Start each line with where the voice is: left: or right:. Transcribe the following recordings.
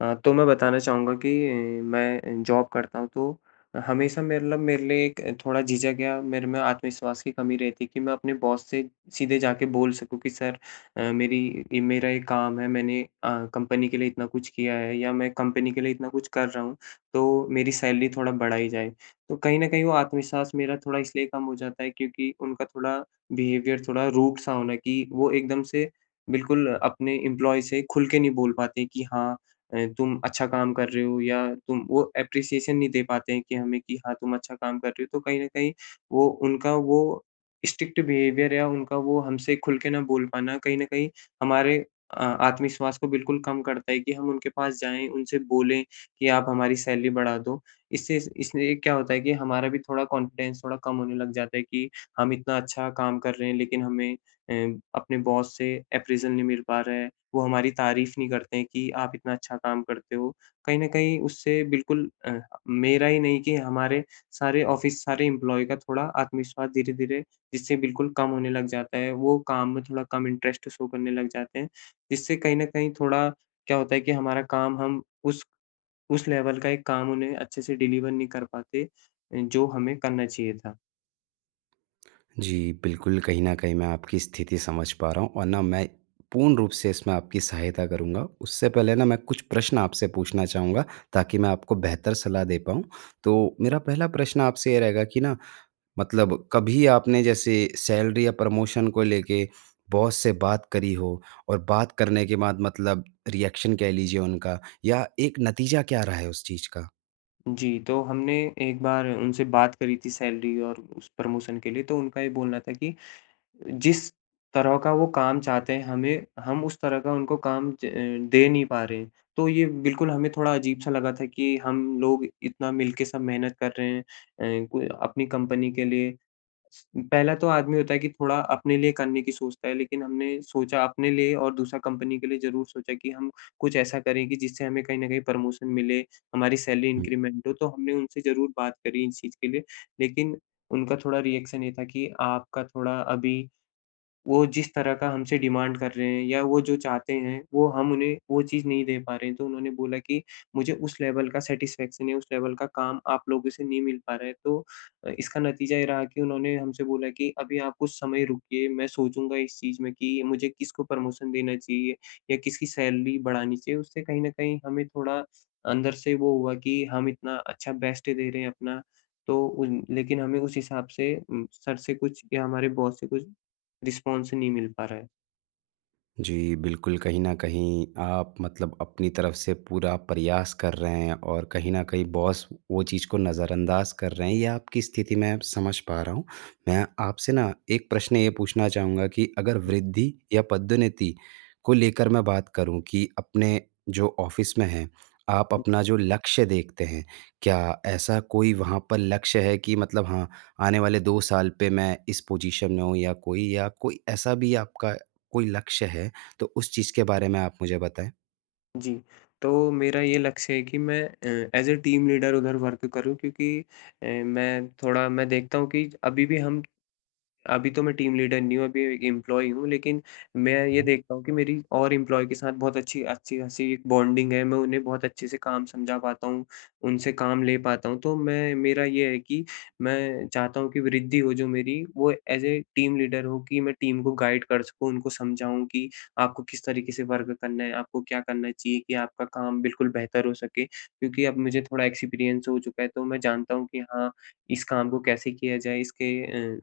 left: अ, तो मैं बताना चाहूँगा कि मैं जॉब करता हूँ तो हमेशा मेरे लब मेरे लिए एक थोड़ा झिझक या मेरे में आत्मविश्वास की कमी रहती है कि मैं अपने बॉस से सीधे जाकर बोल सकूँ कि सर अ, मेरी मेरा एक काम है, मैंने अ, कंपनी के लिए इतना कुछ किया है या मैं कंपनी के लिए इतना कुछ कर रहा हूँ, तो मेरी सैलरी थोड़ा बढ़ाई जाए। तो कहीं न कहीं वो आत्मविश्वास मेरा थोड़ा इसलिए कम हो जाता है क्योंकि उनका थोड़ा बिहेवियर थोड़ा रूड़ सा होना, कि वो एकदम से बिल्कुल अपने एम्प्लॉयी से खुल के नहीं बोल पाते हैं, कि हाँ अ, तुम अच्छा काम कर रहे हो या तुम वो अप्प्रेसिएशन नहीं दे पाते हैं कि हमें कि हाँ, तुम अच्छा काम कर रहे हो। तो कहीं न कहीं वो उनका वो स्ट्रिक्ट बिहेवियर या उनका वो हमसे खुल के ना बोल पाना कहीं न कहीं हमारे अ, आत्मविश्वास को बिल्कुल कम करता है कि हम उनके पास जाएँ, उनसे बोलें कि आप हमारी सैलरी बढ़ा दो। इससे इसलिए क्या होता है कि हमारा भी थोड़ा कॉन्फिडेंस थोड़ा कम होने लग जाता है कि हम इतना अच्छा काम कर रहे हैं, लेकिन हमें अ, अपने बॉस से अप्रैज़ल नहीं मिल पा रहा है, वो हमारी तारीफ़ नहीं करते हैं कि आप इतना अच्छा काम करते हो। कहीं न कहीं उससे बिल्कुल अ, मेरा ही नहीं कि हमारे सारे ऑफिस सारे एम्प्लॉयी का थोड़ा आत्मविश्वास धीरे-धीरे, जिससे बिल्कुल कम होने लग जाता है, वो काम में थोड़ा कम इंटरेस्ट शो करने लग जाते हैं। जिससे कहीं न कहीं थोड़ा क्या होता है कि हमारा काम हम उस उस लेवल का एक काम उन्हें अच्छे से डिलीवर नहीं कर पाते अ, जो हमें करना चाहिए था।
right: जी, बिल्कुल, कहीं न कहीं मैं आपकी स्थिति समझ पा रहा हूँ और ना मैं पूर्ण रूप से इसमें आपकी सहायता करूँगा। उससे पहले ना मैं कुछ प्रश्न आपसे पूछना चाहूँगा, ताकि मैं आपको बेहतर सलाह दे पाऊँ। तो मेरा पहला प्रश्न आपसे ये रहेगा कि ना मतलब कभी आपने जैसे सैलरी या प्रमोशन को लेके बॉस से बात करी हो? और बात करने के बाद मतलब रिएक्शन कह लीजिए उनका, या एक नतीजा क्या रहा है उस चीज़ का?
left: जी, तो हमने एक बार उनसे बात करी थी सैलरी और उस प्रमोशन के लिए तो उनका ये बोलना था कि जिस तरह का वो काम चाहते हैं हमे हम उस तरह का उनको काम ज दे नहीं पा रहें। तो ये बिल्कुल हमें थोड़ा अजीब सा लगा था कि हम लोग इतना मिलके सब मेहनत कर रहे हैं, अ, क अपनी कंपनी के लिए। पहला तो आदमी होता है कि थोड़ा, अपने लिए करने की सोचता है लेकिन हमने सोचा अपने लिए और दूसरा कंपनी के लिए ज़रूर सोचा कि हम कुछ ऐसा करें कि जिससे हमें कहीं न कहीं प्रमोशन मिले, हमारी सैलरी
right: हुँ।
left: इंक्रीमेंट हो तो हमने उनसे ज़रूर बात करी इस चीज़ के लिए। लेकिन उनका थोड़ा रिएक्शन ये था कि आपका थोड़ा अभी वो जिस तरह का हमसे डिमांड कर रहे हैं या वो जो चाहते हैं वो हम उन्हें, वो चीज़ नहीं दे पा रहे हैं। तो उन्होंने बोला कि मुझे उस लेवल का सैटिस्फैक्शन या उस लेवल का काम आप लोगों से नहीं मिल पा रहा है तो अ, इसका नतीजा ये रहा कि उन्होंने हमसे बोला कि अभी आप कुछ समय रुकिए मैं सोचूँगा इस चीज़ में कि मुझे किसको प्रमोशन देना चाहिए, या किसकी सैलरी बढ़ानी चाहिए उससे कहीं न कहीं हमें थोड़ा अंदर से वो हुआ कि हम इतना अच्छा बेस्ट दे रहे हैं अपना, तो उन लेकिन हमें उस हिसाब से उम, सर से कुछ या हमारे बॉस से कुछ, रिस्पॉन्स नहीं मिल पा रहा है।
right: जी, बिल्कुल, कहीं न कहीं आप मतलब अपनी तरफ से पूरा प्रयास कर रहे हैं और कहीं न कहीं बॉस वो चीज़ को नज़रअंदाज़ कर रहे हैं या आपकी स्थिति मैं अब समझ पा रहा हूँ। मैं आपसे ना 1 प्रश्न ये पूछना चाहूँगा कि अगर वृद्धि या पदोन्नति को लेकर मैं बात करूँ कि अपने जो ऑफिस में हैं, आप अपना जो लक्ष्य देखते हैं, क्या ऐसा कोई वहाँ पर लक्ष्य है कि मतलब हाँ, आने वाले 2 साल पे मैं इस पोजीशन में हूँ या कोई या कोई ऐसा भी आपका कोई लक्ष्य है तो उस चीज के बारे में आप मुझे बताएँ।
left: जी, तो मेरा ये लक्ष्य है कि मैं अ, एज़ ए टीम लीडर उधर वर्क करूँ क्योंकि अ, मैं थोड़ा मैं देखता हूँ कि अभी भी हम अभी तो मैं टीम लीडर नहीं हूँ अभी ए एम्प्लॉयी हूँ लेकिन मैं
right: हुँ,
left: ये
right: हुँ।
left: देखता हूँ कि मेरी और इम्प्लॉयी के साथ बहुत अच्छी अच्छी-खासी बॉन्डिंग है, मैं उन्हें बहुत अच्छे से काम समझा पाता हूँ, उनसे काम ले पाता हूँ। तो मैं मेरा ये है कि मैं चाहता हूँ कि वृद्धि हो जो मेरी, वो एज़ ए टीम लीडर हो कि मैं टीम को गाइड कर सकूँ उनको समझाऊँ कि आपको किस तरीके से वर्क करना है? आपको क्या करना चाहिए कि आपका काम बिल्कुल बेहतर हो सके, क्योंकि अब मुझे थोड़ा एक्सपीरियंस हो चुका है तो मैं जानता हूँ कि हाँ, इस काम को कैसे किया जाए इसके अ,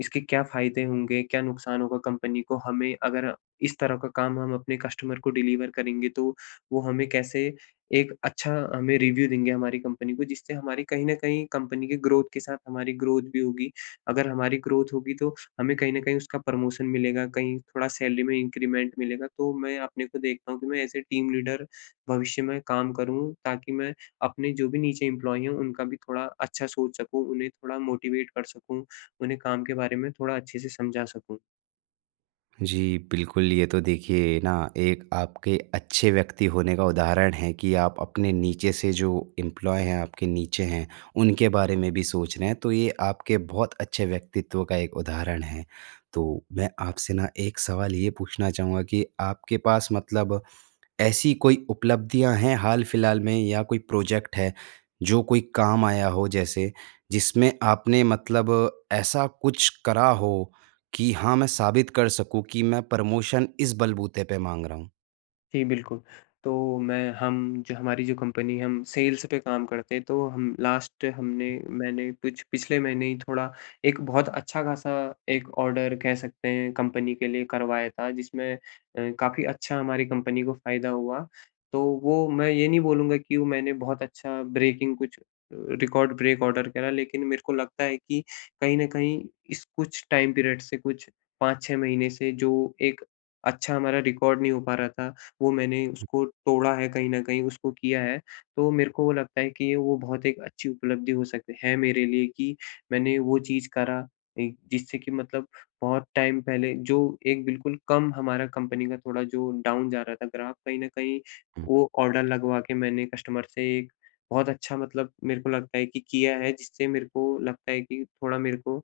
left: इसके क्या फायदे होंगे, क्या नुकसान होगा कंपनी को हमें अगर इस तरह का काम हम अपने कस्टमर को डिलीवर करेंगे तो, वो हमें कैसे एक अच्छा हमें रिव्यू देंगे हमारी कंपनी को जिससे हमारी कहीं न कहीं कंपनी की ग्रोथ के साथ हमारी ग्रोथ भी होगी। अगर हमारी ग्रोथ होगी तो हमें कहीं न कहीं उसका प्रमोशन मिलेगा कहीं थोड़ा सैलरी में इंक्रीमेंट मिलेगा तो मैं अपने को देखता हूँ कि मैं एज़ ए टीम लीडर भविष्य में काम करूँ ताकि मैं अपने जो भी नीचे एम्प्लॉयी हैं उनका भी थोड़ा अच्छा सोच सकूँ, उन्हें थोड़ा मोटिवेट कर सकूँ, उन्हें काम के बारे में थोड़ा अच्छे से समझा सकूँ।
right: जी, बिल्कुल ये तो देखिए ना एक आपके अच्छे व्यक्ति होने का उदाहरण है कि आप अपने नीचे से जो एम्प्लॉयी हैं आपके नीचे हैं, उनके बारे में भी सोच रहे हैं। तो ये आपके बहुत अच्छे व्यक्तित्व का एक उदाहरण है। तो मैं आपसे ना एक सवाल ये पूछना चाहूँगा कि आपके पास मतलब ऐसी कोई उपलब्धियाँ हैं हाल-फ़िलहाल में या कोई प्रोजेक्ट है, जो कोई काम आया हो जैसे। जिसमें आपने मतलब अ, ऐसा कुछ करा हो कि हाँ, मैं साबित कर सकूँ कि मैं प्रमोशन इस बलबूते पे माँग रहा हूँ?
left: जी, बिल्कुल तो मैं हम जो हमारी जो कंपनी हम सेल्स पे काम करते हैं। तो हम लास्ट हमने
right: हुँ।
left: मैंने कुछ पिछले महीने ही थोड़ा एक बहुत अच्छा खासा एक ऑर्डर कह सकते हैं कंपनी के लिए करवाया था। जिसमें अ, काफ़ी अच्छा हमारी कंपनी को फ़ायदा हुआ। तो वो मैं ये नहीं बोलूँगा कि वो मैंने बहुत अच्छा ब्रेकिंग कुछ रिकॉर्ड ब्रेक ऑर्डर करा। लेकिन मेरे को लगता है कि कहीं न कहीं इस कुछ टाइम पीरियड से कुछ 5-6 महीने से, जो एक अच्छा हमारा रिकॉर्ड नहीं हो पा रहा था, वो मैंने
right: हुँ।
left: उसको तोड़ा है कहीं न कहीं, उसको किया है। तो मेरे को वो लगता है कि वो बहुत एक अच्छी उपलब्धि हो सक है मेरे लिए कि मैंने वो चीज़ करा अ, जिससे की मतलब बहुत टाइम पहले जो एक बिल्कुल कम हमारा कंपनी का थोड़ा जो डाउन जा रहा था ग्राफ कहीं न कहीं
right: हुँ।
left: वो ऑर्डर लगवा के मैंने कस्टमर से बहुत अच्छा मतलब मेरे को लगता है कि किया है। जिससे मेरे को लगता है कि थोड़ा मेरे को, अ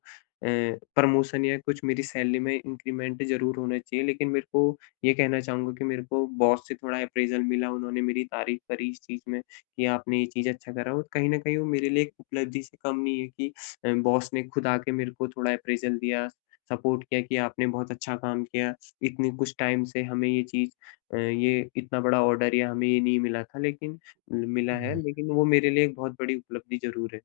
left: प्रमोशन या कुछ मेरी सैलरी में इंक्रीमेंट ज़रूर होना चाहिए। लेकिन मेरे को ये कहना चाहूँगा कि मेरे को बॉस से थोड़ा अप्रेज़ल मिला उन्होंने मेरी तारीफ करी इस चीज़ में कि आपने ये चीज़ अच्छा करा। और कहीं न कहीं वो मेरे लिए एक उपलब्धि से कम नहीं है कि अ, बॉस ने खुद आके मेरे को थोड़ा अप्रेज़ल दिया, सपोर्ट किया कि आपने बहुत अच्छा काम किया। इतनी कुछ टाइम से हमें ये चीज़ अ, ये इतना बड़ा ऑर्डर या हमें ये नहीं मिला था लेकिन उम, मिला है।
right: हुँ।
left: लेकिन वो मेरे लिए एक बहुत बड़ी उपलब्धि ज़रूर है।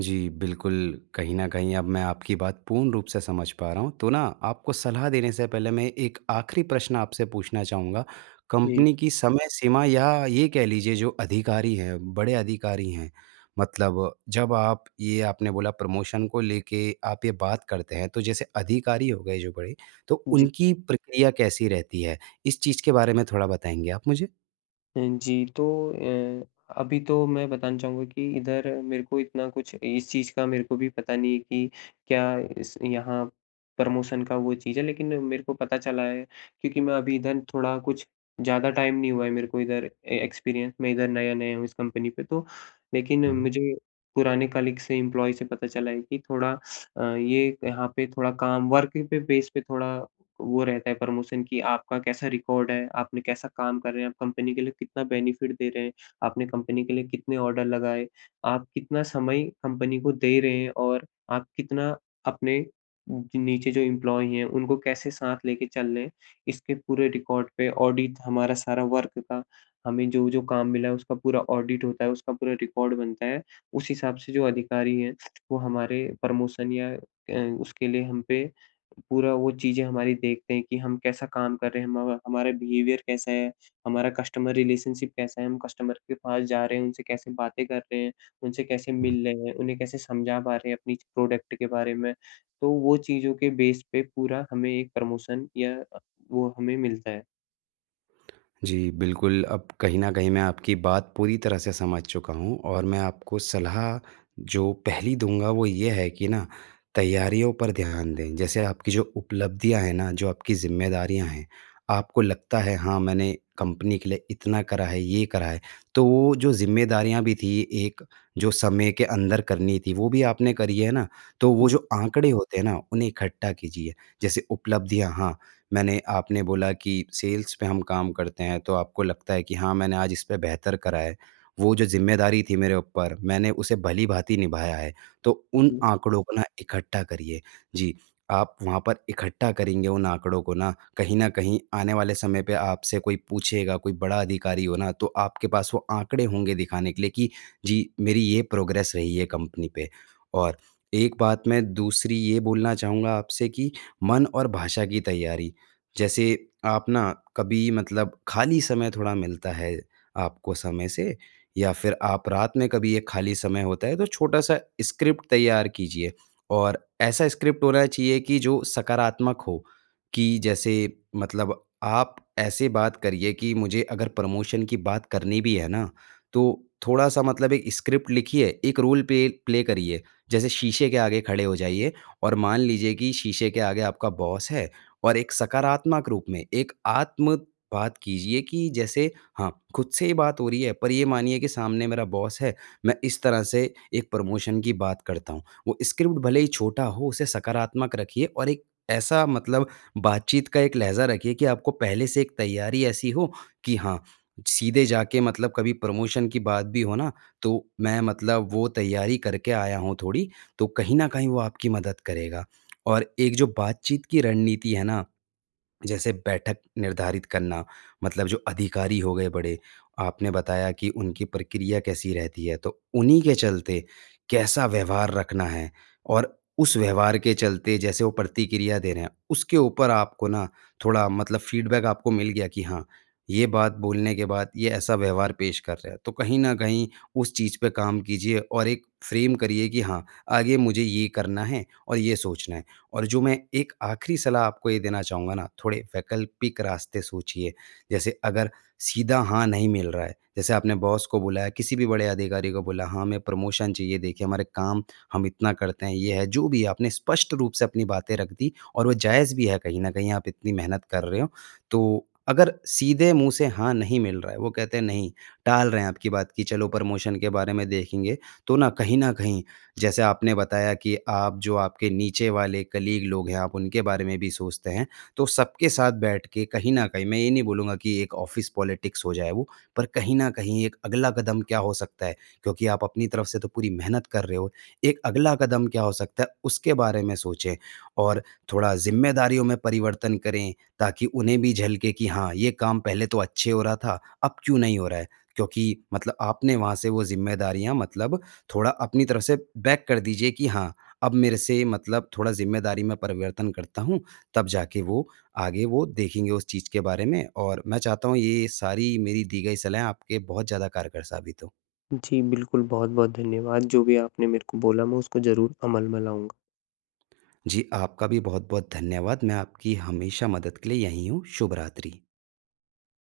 right: जी, बिल्कुल कहीं न कहीं अब मैं आपकी बात पूर्ण रूप से समझ पा रहा हूँ, तो ना आपको सलाह देने से पहले मैं एक आखिरी प्रश्न आपसे पूछना चाहूँगा
left: जी।
right: कंपनी की समय सीमा या ये कह लीजिए जो अधिकारी हैं, बड़े अधिकारी हैं मतलब जब आप ये आपने बोला प्रमोशन को लेके आप ये बात करते हैं तो जैसे अधिकारी हो गए जो बड़े, तो
left: जी।
right: उनकी प्रक्रिया कैसी रहती है इस चीज़ के बारे में थोड़ा बताएँगे आप मुझे?
left: अ, जी, तो अ, अभी तो मैं बताना चाहूँगा कि इधर मेरे को इतना कुछ इस चीज़ का मेरे को भी पता नहीं है कि क्या इस यहाँ, प्रमोशन का वो चीज़ है, लेकिन मेरे को पता चला है क्योंकि मैं अभी इधर थोड़ा कुछ ज़्यादा टाइम नहीं हुआ है मेरे को इधर ए एक्सपीरियंस मैं इधर नया-नया हूँ इस कंपनी पे तो, लेकिन
right: हुँ।
left: मुझे पुराने कलीग्स से, एम्प्लॉयज से पता चला है कि थोड़ा अ, ये यहाँ पे थोड़ा काम वर्किंग पे बेस पे थोड़ा वो रहता है प्रमोशन कि आपका कैसा रिकॉर्ड है, आपने कैसा काम कर रहे हैं, आप कंपनी के लिए कितना बेनिफिट दे रहे हैं, आपने कंपनी के लिए कितने ऑर्डर लगाए, आप कितना समय कंपनी को दे रहे हैं और आप कितना अपने उ नीचे जो एम्प्लॉय है उनको कैसे साथ लेके चल रहे हैं। इसके पूरे रिकॉर्ड पे ऑडिट हमारा सारा वर्क का हमें जो-जो काम मिला है उसका पूरा ऑडिट होता है, उसका पूरा रिकॉर्ड बनता है। उस हिसाब से जो अधिकारी हैं वो हमारे, प्रमोशन या अ, उसके लिए हम पे पूरा वो चीज़ें हमारी देखते हैं कि हम कैसा काम कर रहे हैं। हम हमारा बिहेवियर कैसा है, हमारा कस्टमर रिलेशनशिप कैसा है, हम कस्टमर के पास जा रहे हैं, उनसे कैसे बातें कर रहे हैं, उनसे कैसे
right: हुँ।
left: मिल रहे हैं, उन्हें कैसे समझा पा रहे हैं अपनी प्रोडक्ट के बारे में? तो वो चीज़ों के बेस पे पूरा हमें एक प्रमोशन या वो हमें मिलता है।
right: जी, बिल्कुल। अब कहीं न कहीं मैं आपकी बात पूरी तरह से समझ चुका हूँ। और मैं आपको सलाह जो पहली दूँगा वो ये है कि ना, तैयारियों पर ध्यान दें। जैसे आपकी जो उपलब्धियाँ हैं ना, जो आपकी ज़िम्मेदारियाँ हैं, आपको लगता है हाँ, मैंने कंपनी के लिए इतना करा है, ये करा है, तो वो जो ज़िम्मेदारियाँ भी थी एक, जो समय के अंदर करनी थी वो भी आपने करी है ना, तो वो
left: हुँ।
right: जो आंकड़े होते हैं ना, उन्हें इकट्ठा कीजिए, जैसे उपलब्धियाँ। हाँ, मैंने आपने बोला कि सेल्स में हम काम करते हैं तो आपको लगता है कि हाँ, मैंने आज इस पे बेहतर करा है। वो जो ज़िम्मेदारी थी मेरे ऊपर मैंने उसे भली-भांति निभाया है। तो
left: हुँ,
right: उन
left: हुँ।
right: आंकड़ों को ना इकट्ठा करिए। जी, आप वहाँ पर इकट्ठा करेंगे उन आंकड़ों को ना, कहीं न कहीं आने वाले समय पे आपसे कोई पूछेगा कोई बड़ा अधिकारी हो ना तो आपके पास वो आंकड़े होंगे दिखाने के लिए कि जी, मेरी ये प्रोग्रेस रही है कंपनी पे। और एक बात मैं दूसरी ये बोलना चाहूँगा आपसे कि मन और भाषा की तैयारी। जैसे आप अपना कभी मतलब खाली समय थोड़ा मिलता है आपको समय से या फिर आप रात में कभी ये खाली समय होता है तो छोटा-सा स्क्रिप्ट तैयार कीजिए। और ऐसा स्क्रिप्ट होना चाहिए कि जो सकारात्मक हो। कि जैसे मतलब आप ऐसे बात करिए कि मुझे अगर प्रमोशन की बात करनी भी है ना तो थोड़ा-सा मतलब एक स्क्रिप्ट लिखिए, एक रोल पे प्ले करिए। जैसे शीशे के आगे खड़े हो जाइए और मान लीजिए कि शीशे के आगे आपका बॉस है और एक सकारात्मक रूप में, एक आत्म बात कीजिए कि जैसे हाँ, खुद से ही बात हो रही है पर ये मानिए कि सामने मेरा बॉस है मैं इस तरह से एक प्रमोशन की बात करता हूँ। वो स्क्रिप्ट भले ही छोटा हो उसे सकारात्मक रखिए। और एक ऐसा मतलब बातचीत का एक लहज़ा रखिए कि आपको पहले से एक तैयारी ऐसी हो कि हाँ, सीधे जाके मतलब कभी प्रमोशन की बात भी हो ना तो मैं मतलब वो तैयारी करके आया हूँ थोड़ी, तो कहीं न कहीं वो आपकी मदद करेगा। और एक जो बातचीत की रणनीति है ना जैसे बैठक निर्धारित करना। मतलब जो अधिकारी हो गए बड़े, आपने बताया कि उनकी प्रक्रिया कैसी रहती है। तो उन्हीं के चलते कैसा व्यवहार रखना है, और उस व्यवहार के चलते जैसे वो प्रतिक्रिया दे रहे हैं, उसके ऊपर आपको ना थोड़ा मतलब फीडबैक आपको मिल गया कि हाँ, ये बात बोलने के बाद ये ऐसा व्यवहार पेश कर रहे हैं। तो कहीं न कहीं उस चीज़ पे काम कीजिए। और एक फ्रेम करिए कि हाँ, आगे मुझे ये करना है और ये सोचना है। और जो मैं एक आखिरी सलाह आपको ये देना चाहूँगा ना, थोड़े वैकल्पिक रास्ते सोचिए। जैसे अगर सीधा हाँ, नहीं मिल रहा है, जैसे आपने बॉस को बुलाया, किसी भी बड़े अधिकारी को बोला, हाँ, हमें प्रमोशन चाहिए देखिए हमारे काम हम इतना करते हैं, ये है, जो भी है, आपने स्पष्ट रूप से अपनी बातें रख दी और वो जायज़ भी है कहीं न कहीं आप इतनी मेहनत कर रहे हो। तो अगर सीधे मुँह से हाँ, नहीं मिल रहा है, वो कहते हैं नहीं, टाल रहे हैं आपकी बात की चलो प्रमोशन के बारे में देखेंगे। तो ना कहीं न कहीं जैसे आपने बताया कि आप जो आपके नीचे वाले कलीग लोग हैं, आप उनके बारे में भी सोचते हैं, तो सबके साथ बैठ के कहीं न कहीं, मैं ये नहीं बोलूँगा कि एक ऑफ़िस पॉलिटिक्स हो जाए वो। पर कहीं न कहीं एक अगला कदम क्या हो सकता है, क्योंकि आप अपनी तरफ से तो पूरी मेहनत कर रहे हो। एक अगला कदम क्या हो सकता है, उसके बारे में सोचें। और थोड़ा ज़िम्मेदारियों में परिवर्तन करें ताकि उन्हें भी झलके कि हाँ, ये काम पहले तो अच्छे हो रहा था, अब क्यों नहीं हो रहा है? क्योंकि मतलब आपने वहाँ से वो ज़िम्मेदारियाँ मतलब थोड़ा अपनी तरफ से बैक कर दीजिए कि हाँ, अब मेरे से मतलब थोड़ा ज़िम्मेदारी में परिवर्तन करता हूँ, तब जाके वो आगे वो देखेंगे उस चीज़ के बारे में। और मैं चाहता हूँ ये सारी मेरी दी गई सलाहें आपके बहुत ज़्यादा कारगर साबित हो।
left: जी, बिल्कुल। बहुत-बहुत धन्यवाद। जो भी आपने मेरे को बोला मैं उसको ज़रूर अमल में लाऊँगा।
right: जी आपका भी बहुत-बहुत धन्यवाद। मैं आपकी हमेशा मदद के लिए यही हूँ। शुभ रात्रि।